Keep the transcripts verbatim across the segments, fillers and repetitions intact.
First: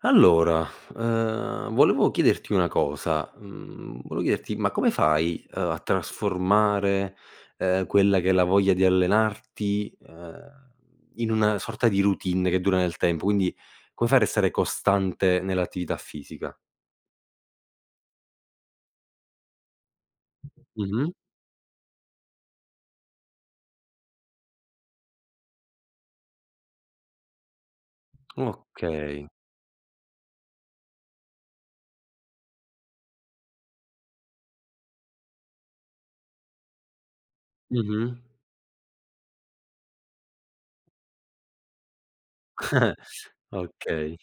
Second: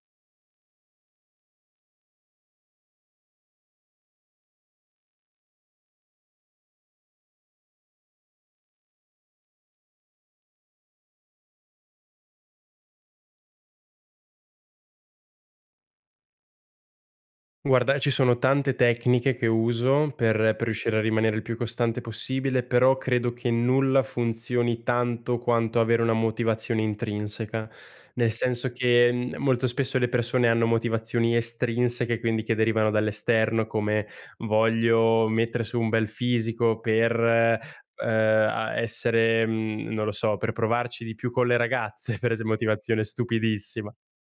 Allora, ehm, volevo chiederti una cosa, mhmm, voleo chiederti, ma come fai, uhm, a trasformare, ehm, quella che è la voglia di allenarti, uhm, in una sorta di routine che dura nel tempo, quindi, come fai a restare costante nell'attività fisica? Guarda, ci sono tante tecniche che uso per per riuscire a Mh-mh. rimanere il più costante possibile, però credo che nulla funzioni tanto quanto avere una motivazione intrinseca. Nel senso Okay. che, molto spesso le persone hanno motivazioni estrinseche quindi che derivano dall'esterno come: "Voglio mettere su un bel fisico per, uhm, Mh-mh. a essere, mhmm, non lo so, per provarci di più con le ragazze", per ese motivazione stupidissima, Okay.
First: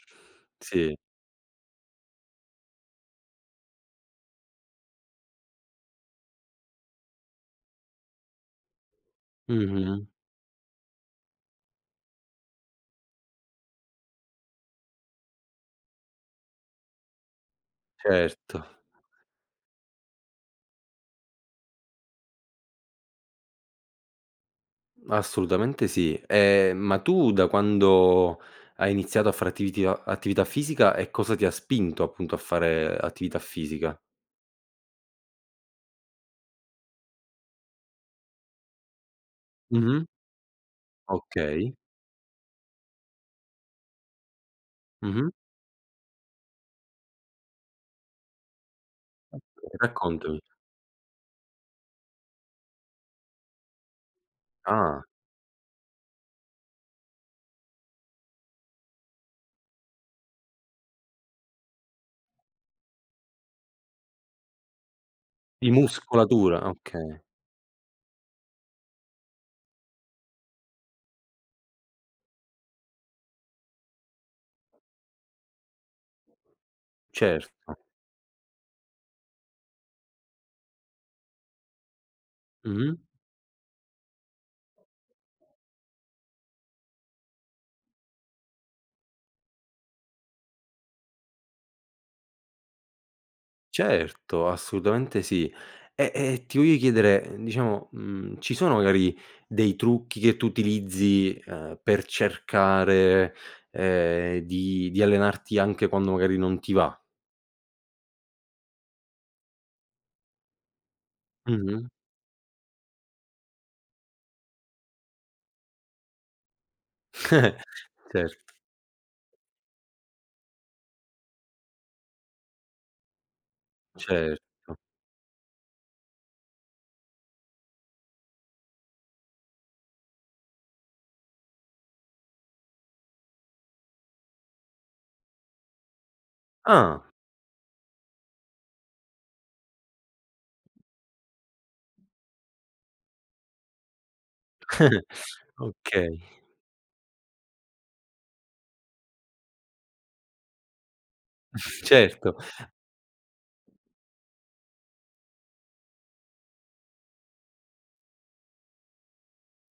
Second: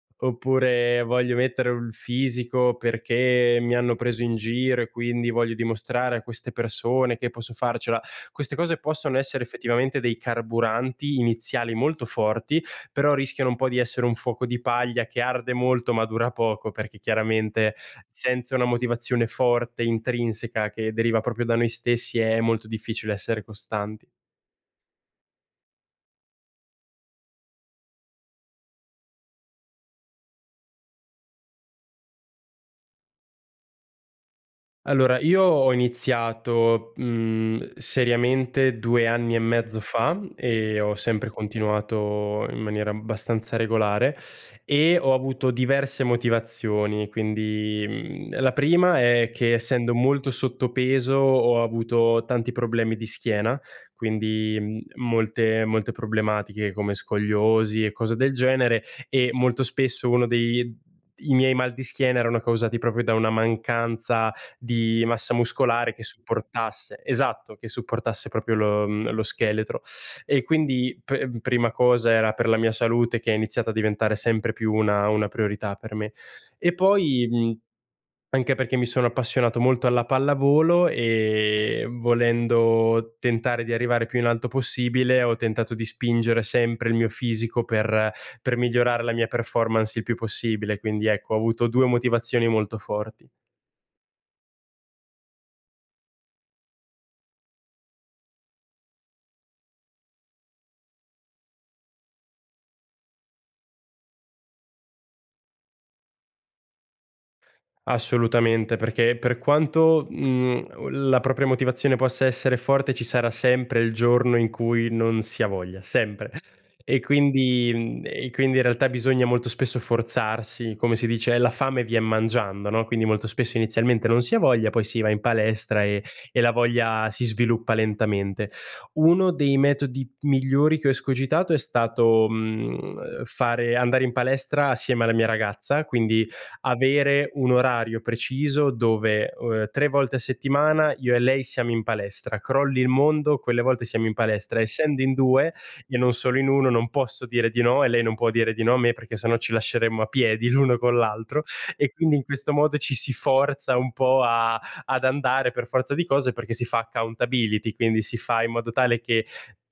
Sì. oppure: "Voglio mettere un fisico perché mi hanno preso in giro e quindi voglio dimostrare a queste persone che posso farcela". Queste cose possono essere effettivamente Mh-mh. dei carburanti iniziali molto forti, però rischiano un po' di essere un fuoco di paglia che arde molto ma dura poco, perché chiaramente senza una Certo. motivazione forte intrinseca che deriva propio da noi stessi è molto difficile essere costanti. Assolutamente sì. Ehm, ma tu da quando hai iniziato a fare attivitia attività fisica e cosa ti ha spinto appunto a fare attività fisica? Allora, io ho iniziato, mhmm, seriamente due anni e mezzo Mh-mh. fa e ho sempre Okay. continuato in maniera abbastanza regolare, e ho Mh-mh. avuto diverse motivazioni. Quindi, mhmm, la prima è Okay, che essendo molto raccontami. sottopeso ho avuto tanti problemi di schiena quindi Ah. molte molte problematiche come scoliosi e cose del genere e molto spesso uno dei i miei mal di schiena erano causati propio da una mancanza di massa Di muscolare che muscolatura, supportass okay. esatto! Che supportasse propio lo, uhm, lo scheletro e quindi p prima cosa era per la mia salute che ha iniziato a diventare sempre più una una priorità per me. E poi, mhmm, Certo. anche perché mi sono appassionato molto alla pallavolo e Mh-mh. volendo tentare di arrivare più in alto possibile ho tentato di spingere sempre il mio fisico per per migliorare la mia performance il più possibile, quindi ecco, ho avuto due motivazioni molto forti. Certo. Assolutamente sì. E e ti voio chiedere, diciamo, mhmm, ci sono magari dei trucchi che tu utilizzi, ehm, per cercare, ehm, di di allenarti anche quando magari non ti va. Assolutamente. Perché per quanto, mhmm, la propia Mh-mh. motivazione possa essere forte ci sarà sempre il giorno in cui non si ha voglia, sempre. E quindi e Certo. quindi in realtà bisogna molto spesso forzarsi, come si dice "la fame vien mangiando", no? Quindi molto spesso inizialmente non si ha voglia, Certo. poi si va in palestra e e la voglia si sviluppa lentamente. Uno dei metodi migliori che ho escogitato è stato, mhmm, fare andare in palestra assieme alla mia ragazza, quindi Ah. avere un orario preciso dove, uhm, tre volte a settimana io e lei siamo in palestra, crolli il mondo quelle volte siamo in palestra essendo in due e non Okay. solo in uno non posso dire di no e lei non può dire di no a me perché se no ci lasceremmo a piedi l'uno con l'altro, e quindi in Certo. questo modo ci si forza un po' a ad andare per forza di cose perché si fa accountability, quindi si fa in modo tale che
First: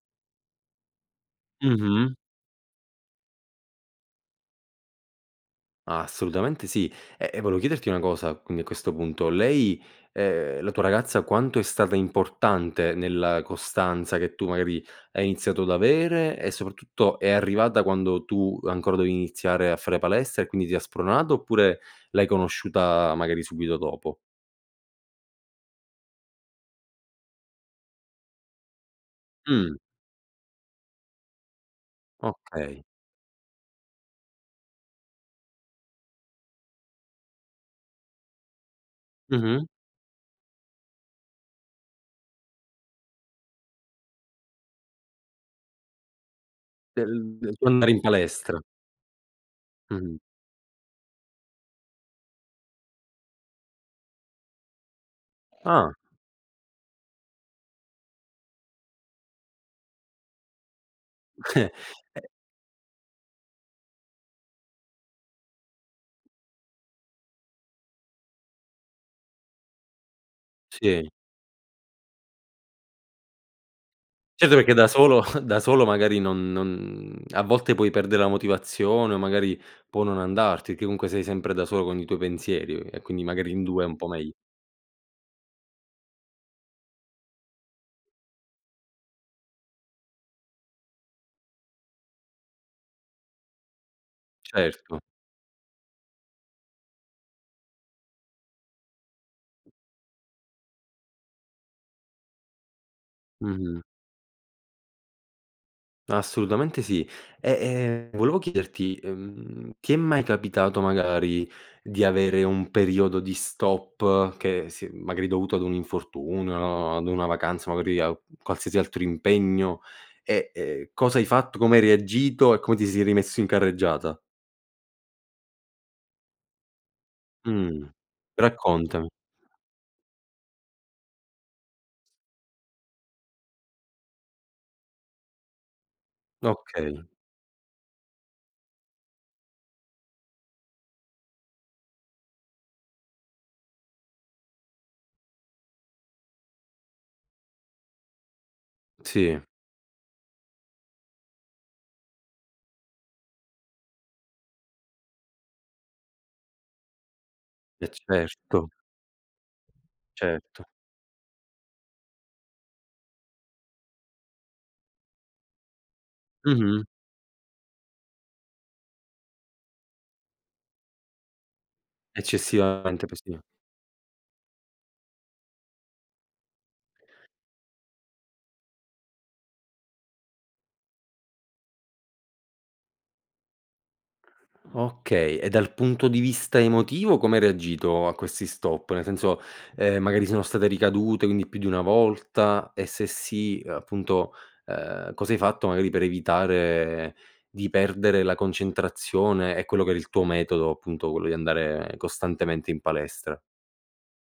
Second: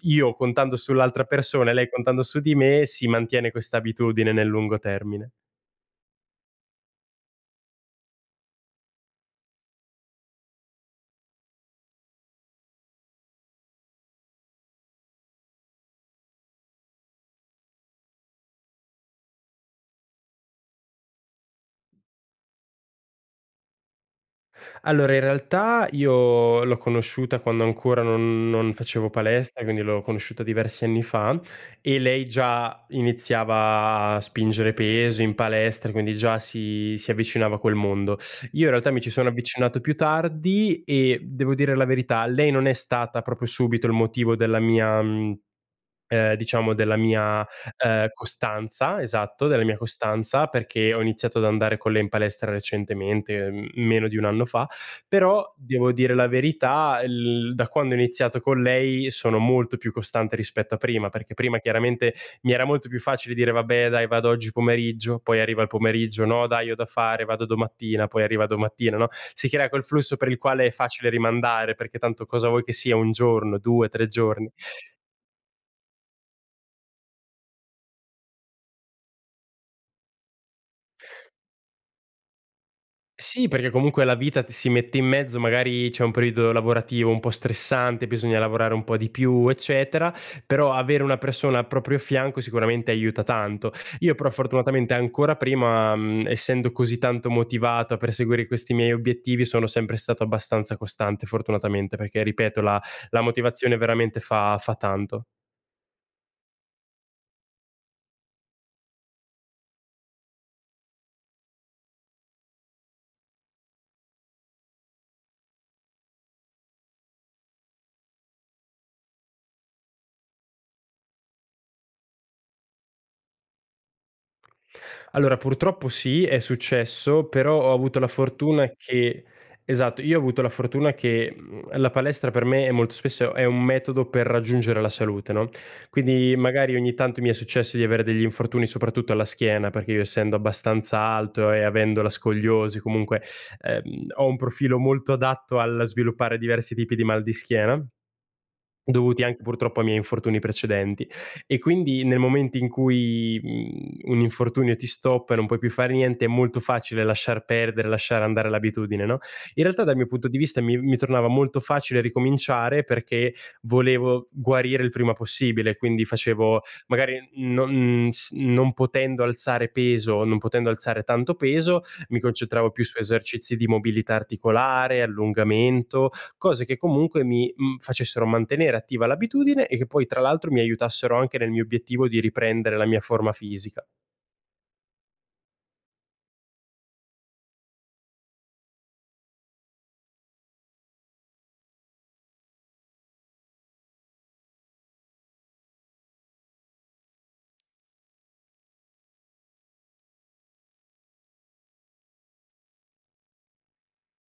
io contando sull'altra persona e lei Mh-mh. contando su di me si mantiene quest'abitudine nel lungo termine. Assolutamente sì. E e voleo chiederti una cosa, quindi a questo punto lei, ehm, la tua ragazza quanto è stata importante nella costanza che tu magari hai iniziato ad avere, e soprattutto è arrivata quando tu ancora dovevi iniziare a fare palestra e quindi ti ha spronato oppure l'hai conosciuta magari subito dopo? Allora, in realtà io l'ho conosciuta quando ancora non non facevo palestra, Mh. quindi l'ho conosciuta diversi anni fa. E lei Okay. già iniziava a spingere pesi in palestra, quindi già si si avvicinava a quel mondo. Io in realtà mi ci sono Mh-mh. avvicinato più tardi e devo dire la verità, lei non è stata propio subito il motivo della mia, mhmm, ehm, diciamo della Nel mia, nel tuo andare in ehm, palestra. costanza. Esatto, della mia Mh-mh. costanza. Perché ho iniziato ad andare con lei in palestra recentemente, m meno di un anno fa. Però devo Ah. dire la verità, l da quando ho iniziato con lei sono molto più costante rispetto a prima, perché prima chiaramente E mi era molto più facile dire: "Vabbè dai, vado oggi pomeriggio", poi arriva il pomeriggio: "No dai, ho da fare, vado domattina", poi arriva domattina, no? Si crea quel flusso per il quale è facile Sì. rimandare perché tanto cosa vuoi che sia un giorno, due, tre giorni. Certo, pecchè da solo da solo magari non non a volte puoi perdè la motivazione o magari può non andarti, che conque sei sempre da solo con i tuoi pensieri e quindi Sì, magari in perché due è un comunque po' la megli vita ti si mette in mezzo, magari c'è un periodo lavorativo un po' stressante, bisogna lavorare un po' di più, eccetera. Però avere una persona al proprio fianco sicuramente aiuta tanto. Io però fortunatamente Certo. ancora prima, mhmm, essendo così tanto motivato a perseguire questi miei obiettivi sono sempre stato abbastanza costante fortunatamente, perché ripeto la la motivazione Mh-mh. veramente fa fa tanto. Assolutamente sì. E e volevo chiederti, ehm, ti è mai capitato magari di avere un periodo di stop che si è magari dovuto ad un infortunio o ad una vacanza magari a qualsiasi altro impegno, e e cosa hai fatto, come hai reagito e come ti sei rimesso in carreggiata? Allora, purtroppo sì. È successo, però ho Mh. avuto la fortuna Raccontami. che esatto. Io ho avuto la fortuna che, mhmm, la palestra per me è molto spesso è un metodo per raggiungere la salute, no? Quindi magari ogni Okay. tanto mi è successo di avere degli infortuni, soprattutto alla schiena perché io essendo abbastanza alto e avendo la scoliosi comunque, ehm, ho un profilo molto adatto al sviluppare diversi tipi di mal di schiena dovuti Sì. anche purtroppo ai miei infortuni precedenti, e quindi nel momento in cui, mhmm, un infortunio ti stoppa e non puoi più fare niente è molto facile lasciar perdere, Eh lasciare andare certo. l'abitudine, no? In realtà dal mio punto di vista Certo. mi mi tornava molto facile ricominciare perché volevo g guarire il prima possibile quindi facevo Mh-mh. magari n non s non potendo alzare peso, non potendo alzare tanto peso, mi concentravo più su Eccessivamente [unintelligible] esercizi di mobilità articolare, allungamento, cose che comunque mi, mhmm, facessero mantenere attiva l'abitudine, e che poi tra l'altro mi aiutassero anche nel mio obiettivo di riprendere la mia forma fisica. Okay. E dal punto di vista emotivo come hai reagito a questi stop? Nel senso, ehm, magari sono state ricadute, quindi più di una volta e se sì, appunto, ehm, cos'hai fatto magari per evitare di perdere la concentrazione e quello che era il tuo metodo, appunto, quello di andare costantemente in palestra.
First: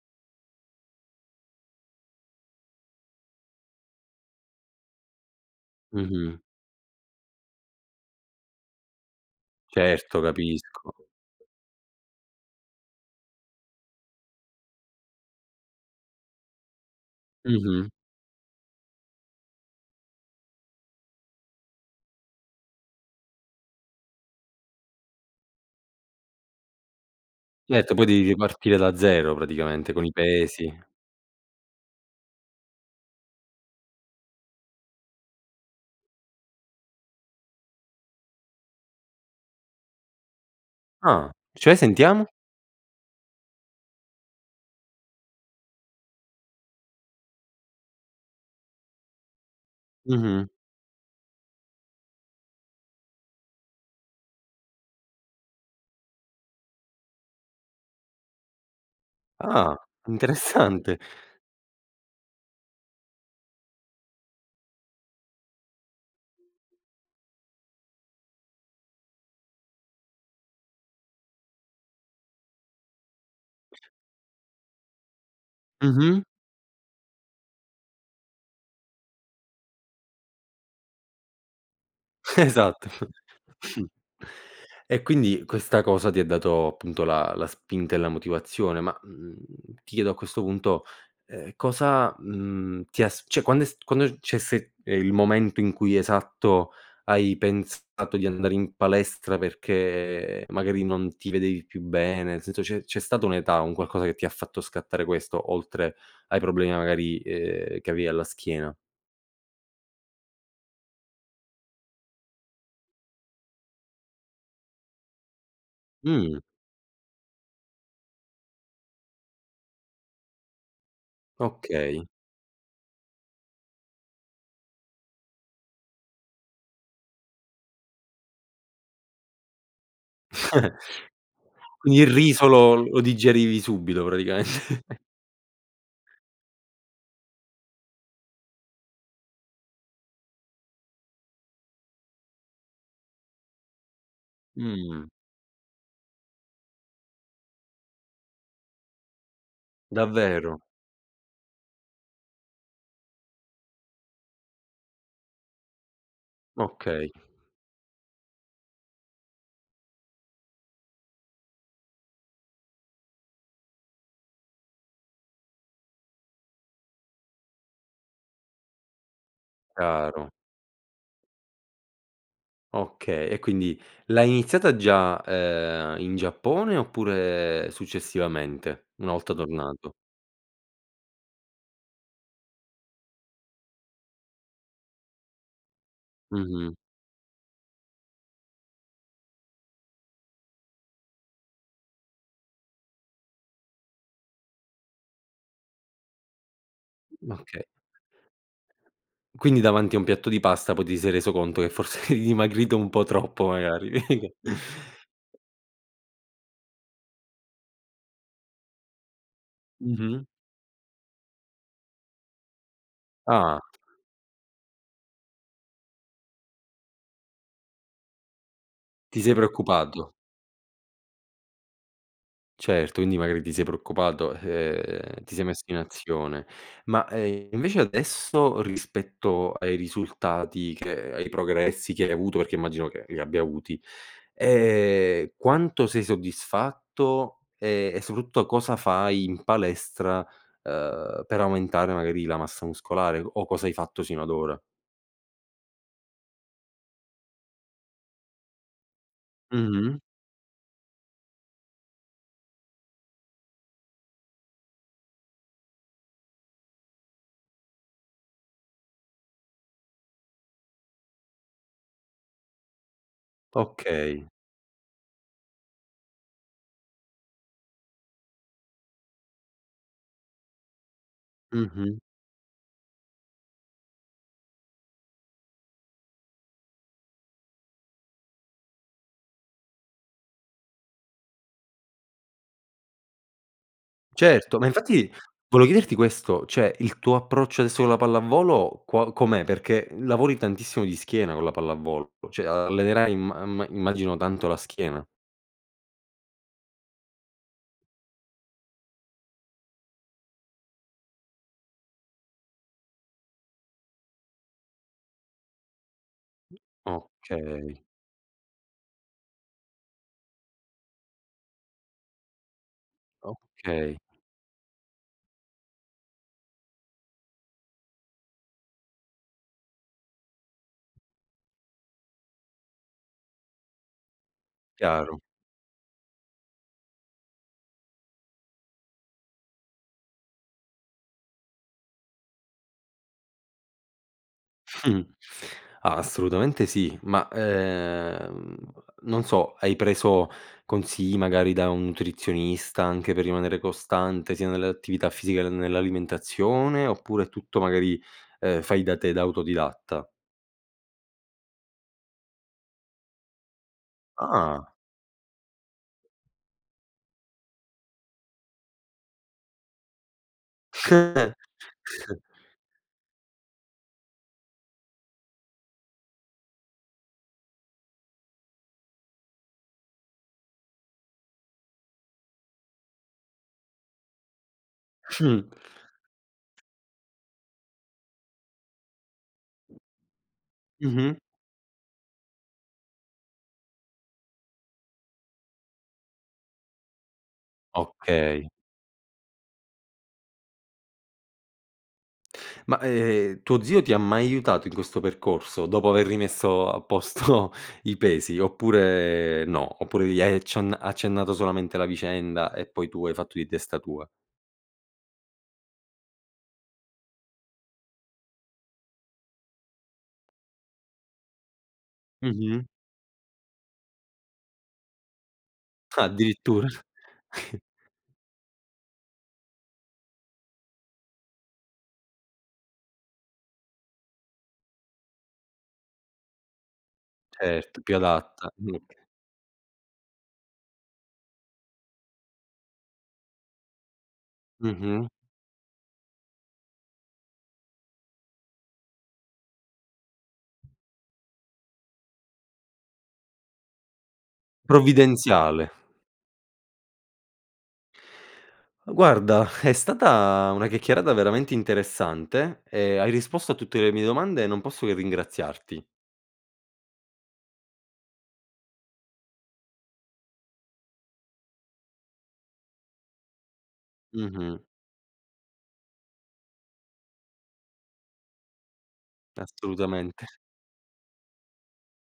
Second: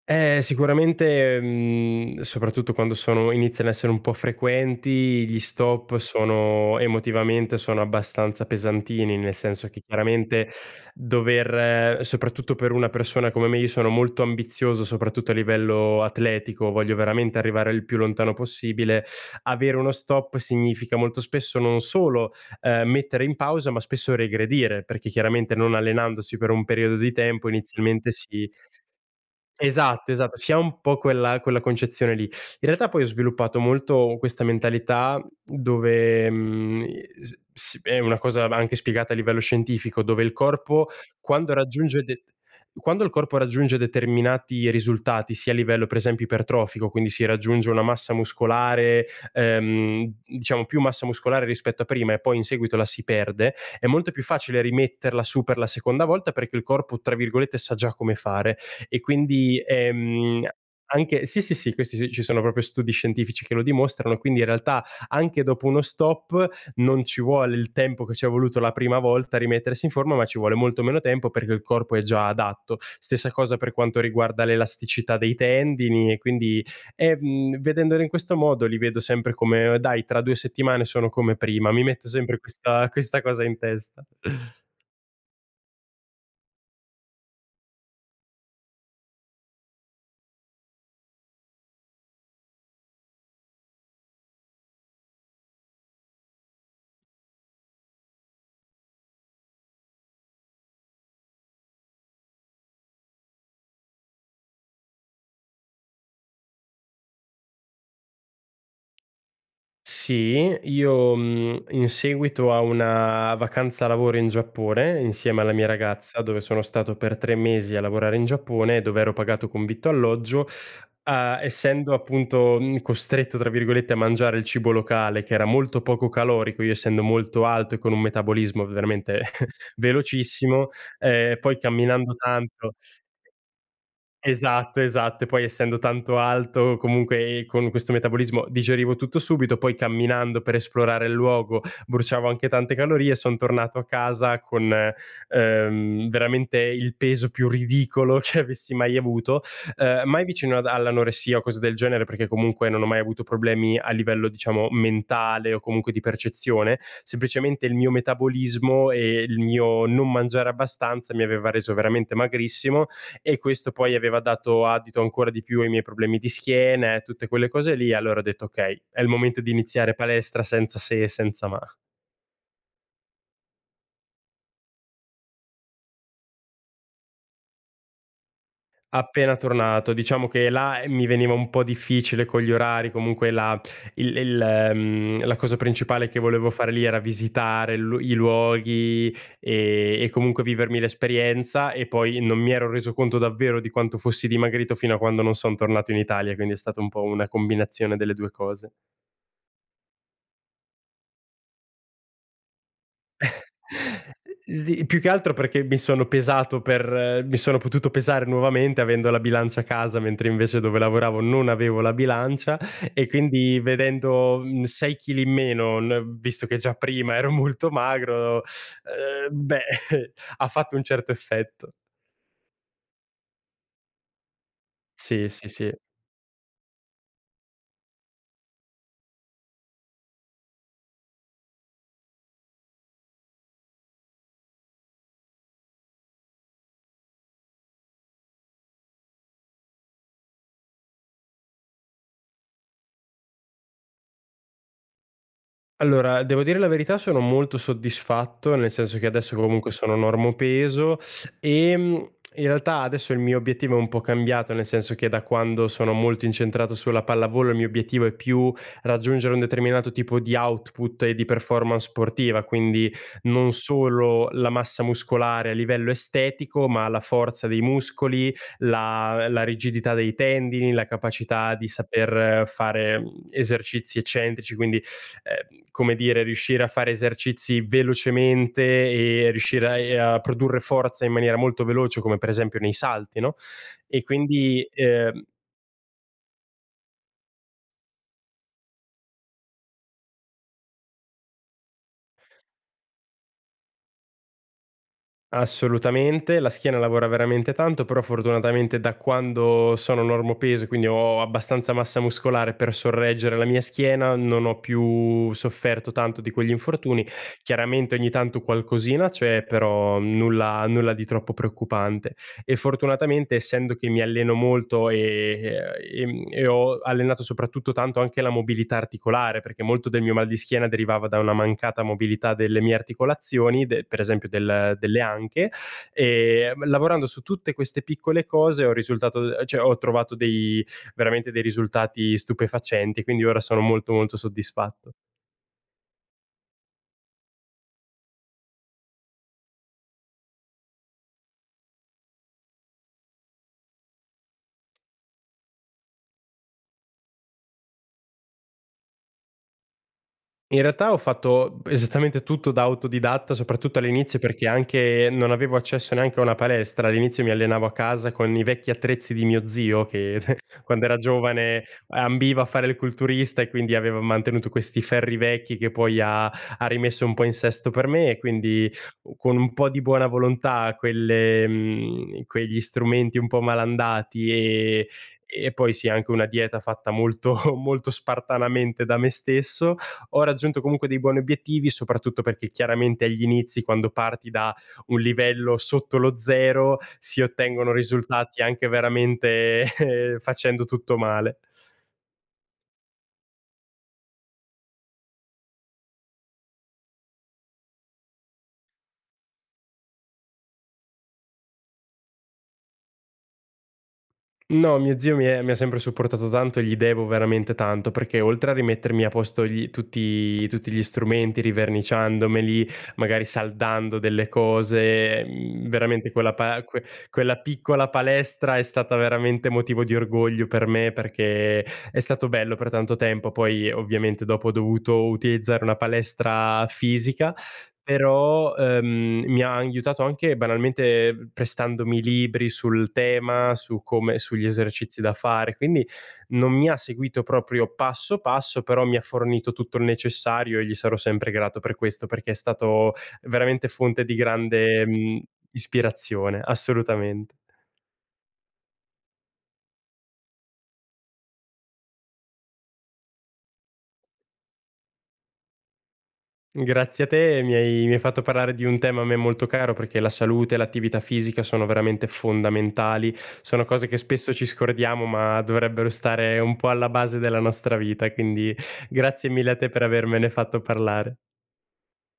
Eh, sicuramente, mhmm, soprattutto quando sono iniziano a essere un po' frequenti gli stop, Mh-mh. sono emotivamente sono abbastanza pesantini. Nel senso che Certo, chiaramente capisco. dover soprattutto per una persona come me, io sono molto ambizioso soprattutto a livello atletico voglio veramente arrivare il Mh-mh. più lontano possibile, avere uno stop significa molto spesso non solo, uhm, mettere in pausa ma spesso regredire, perché chiaramente non allenandosi per un periodo di tempo Certo poi inizialmente devi si ripartire da zero praticamente, con i Esatto, esatto. Si ha pesi. un po' quella quella concezione lì. In realtà poi ho sviluppato molto questa mentalità dove, mhmm, e s s è una cosa va anche spiegata a livello scientifico, dove il corpo Ah. quando Cioè, raggiunge de sentiamo. quando il corpo raggiunge determinati risultati, sia a livello per esempio ipertrofico, quindi si raggiunge una massa muscolare, ehm, Mh-mh. diciamo più massa muscolare rispetto a prima e poi in seguito la si perde, è molto più facile rimetterla su per la seconda volta perché il corpo, tra virgolette, "sa già come fare" e quindi, Ah. ehm, Interessante. anche sì, sì, sì. Questi ci sono propio studi scientifici che lo dimostrano, quindi in realtà anche dopo uno stop non ci vuole il tempo che ci è voluto la prima volta a rimettersi in forma, ma ci vuole molto meno tempo perché il corpo è già adatto. Stessa cosa per quanto riguarda l'elasticità dei tendini e Mh-mh. quindi, ehm, vedendolo in questo modo li vedo sempre come: "Dai, tra due settimane sono come prima". Mi metto sempre Esatto. questa questa cosa in testa. E quindi questa cosa ti ha dato appunto la la spinta e la motivazione, ma, mhmm, ti chiedo a questo punto, ehm, cosa, mhmm, ti ha s ceh quando è s quando, ceh se il momento in cui esatto hai pensato di andare in palestra perché magari non ti vedevi più bene, nel senso c'è c'è stata un'età, un qualcosa che ti ha fatto scattare questo, oltre ai problemi magari, ehm, che avevi alla schiena? Sì. Io, mhmm, in seguito a una vacanza lavoro in Giappone insieme alla mia ragazza, Mh. dove sono stato per tre mesi a lavorare in Giappone, dove ero pagato con vitto e alloggio a essendo Okay. appunto, mhmm, "costretto", tra virgolette a mangiare il cibo locale che era molto poco calorico, io essendo molto alto e con un metabolismo veramente velocissimo, ehm, poi Quindi il camminando riso lo tanto lo digerivi subito praticame Esatto, esatto. E poi essendo tanto alto comunque e con questo metabolismo, digerivo tutto subito poi camminando per esplorare il luogo bruciavo anche tante calorie, son tornato a casa con, Mh. ehm, veramente il peso più ridicolo che avessi mai avuto, uhm, mai vicino Davvero? ad all'anoressia o cose del genere perché comunque non ho mai avuto problemi a livello diciamo mentale o comunque di percezione, Okay. semplicemente il mio metabolismo e il mio non mangiare abbastanza mi aveva reso veramente magrissimo. E questo poi aveva dato adito ancora di più ai miei problemi di schiena e a tutte quelle cose lì, allora ho detto: "Okay, è il momento di iniziare Chiaro. palestra, senza se e senza ma". Okay. E quindi l'hai iniziata già, ehm, in Giappone oppure successivamente una volta Appena tornato? tornato. Diciamo che là, ehm, mi veniva un po' difficile con gli orari, comunque la il il mhmm, la cosa principale che volevo Mh-mh. fare lì era visitare l i luoghi e e comunque vivermi l'esperienza e poi non mi ero reso conto davvero di quanto fossi dimagrito fino a quando non son tornato in Italia, quindi è stata un po' una Okay. combinazione delle due cose. Quindi davanti a un piatto di pasta poi ti sei reso conto che forse eri dimagrito un po' troppo magari. Sì. Più che altro perché mi sono pesato per mi sono potuto pesare nuovamente, avendo la bilancia a casa, Mh-mh. mentre invece dove lavoravo non avevo la bilancia, e quindi Ah. vedendo, mhmm, sei chili in meno n visto che già prima ero molto magro, Ti uhm, sei beh, preoccupato. ha fatto un certo effetto. Certo. Quindi magari ti sei preoccupato. Ehm, Sì, ti sei sì, messo sì. in azione. Ma, ehm, invece adesso rispetto ai risultati che ai progressi che hai avuto perché immagino che li abbia avuti, ehm, quanto sei soddisfatto, ehm, e soprautto cosa fai in palestra, uhm, per aumentare magari la massa muscolare o cosa hai fatto sino ad ora. Allora, devo dire la verità, sono molto soddisfatto, nel senso che adesso comunque sono Mh-mh. normopeso. Ehm, in realtà adesso il mio obiettivo è un po' cambiato, nel senso che da quando sono molto incentrato sulla pallavolo, il mio obiettivo è più raggiungere un determinato tipo di output e di performance sportiva, quindi non Okay. solo la massa muscolare a livello estetico ma la forza dei muscoli la la rigidità dei tendini, la capacità di Mh-mh. saper fare esercizi eccentrici, quindi, ehm, come dire, riuscire a fare esercizi velocemente e riuscire a e a produrre forza in maniera molto veloce, come per esempio nei salti, no? E Certo. Ma quindi, infatti ehm voleo chiederti questo, ceh il tuo approccio adesso con la pallavolo qua com'è perché lavori tantissimo di schiena con la pallavolo, ceh allenerai imma imma immagino tanto la schiena. Assolutamente. La schiena lavora veramente tanto, però fortunatamente da quando sono normopeso, quindi ho abbastanza massa muscolare per sorreggere la mia schiena non ho più sofferto tanto di quegli infortuni. Okay. Chiaramente ogni tanto qualcosina c'è, però nulla nulla di troppo preoccupante e fortunatamente essendo che Okay. mi alleno molto e e ehm, e ho allenato soprattutto tanto anche la mobilità articolare, perché molto del mio mal di schiena derivava da una mancata mobilità delle mie articolazioni de per esempio del delle Chiaro. anche, ehm, lavorando su tutte queste piccole cose ho risultato ceh ho trovato dei veramente dei risultati stupefacenti e quindi ora sono molto, molto soddisfatto. Assolutamente sì. Ma, ehm, non so, hai preso consii magari da un nutrizionista, anche per rimanere costante, sia nelle attività fisica che nell'alimentazione, oppure è tutto magari, uhm, fai da te, da autodidatta? In realtà ho fatto esattamente tutto da autodidatta, soprattutto all'inizio perché Ah. anche non avevo accesso neanche a una palestra, all'inizio mi allenavo a casa con i vecchi attrezzi di mio zio che quando era giovane ambiva a fare il culturista, e quindi aveva mantenuto questi ferri vecchi che poi ha ha rimesso un po' in sesto per me, e quindi u con un po' di buona volontà, quelle, mhmm, quegli strumenti un po' malandati e e poi sì, anche una dieta fatta molto molto spartanamente da me stesso, ho raggiunto comunque dei Mh-mh. buoni obiettivi. Soprattutto perché chiaramente agli inizi, quando parti da un livello sotto lo zero, si ottengono risultati Okay. anche veramente facendo tutto male. Ma, ehm, tuo zio ti ha mai aiutato in questo percorso? Dopo aver rimesso a posto i pesi? Oppure no, oppure gli hai eccenna accennato solamente la vicenda e poi tu hai fatto di testa tua. No, mio zio mi è mi ha sempre supportato tanto, gli devo veramente tanto perché oltre a rimettermi a posto gli tutti tutti gli strumenti Mh-mh. riverniciandomeli, magari saldando delle cose, mhmm, veramente quella pal Addirittura. quella piccola palestra è stata veramente motivo di orgoglio per me, perché è stato bello per tanto tempo. Poi ovviamente dopo ho dovuto utilizzare una palestra fisica, Certo. Più adatta. però, Mh. uhm, mi ha aiutato anche banalmente prestandomi libri sul tema, su come sugli esercizi Mh-mh. da fare, quindi non mi ha seguito proprio passo passo però mi ha fornito tutto il necessario e gli sarò sempre grato per questo, perché è stato veramente fonte di grande, mhmm, Provvidenziale. ispirazione, assolutamente. Guarda, è stata una chiacchierata veramente interessante e hai risposto a tutte le mie domande e non posso che ringraziarti. Grazie a te, mi hai mi hai fatto parlare di un tema a me molto caro, perché la salute, l'attività fisica sono veramente fondamentali. Sono cose che spesso ci Mh-mh. scordiamo ma dovrebbero stare un po' alla base della nostra vita e quindi grazie mille a te per Assolutamente. avermene fatto parlare.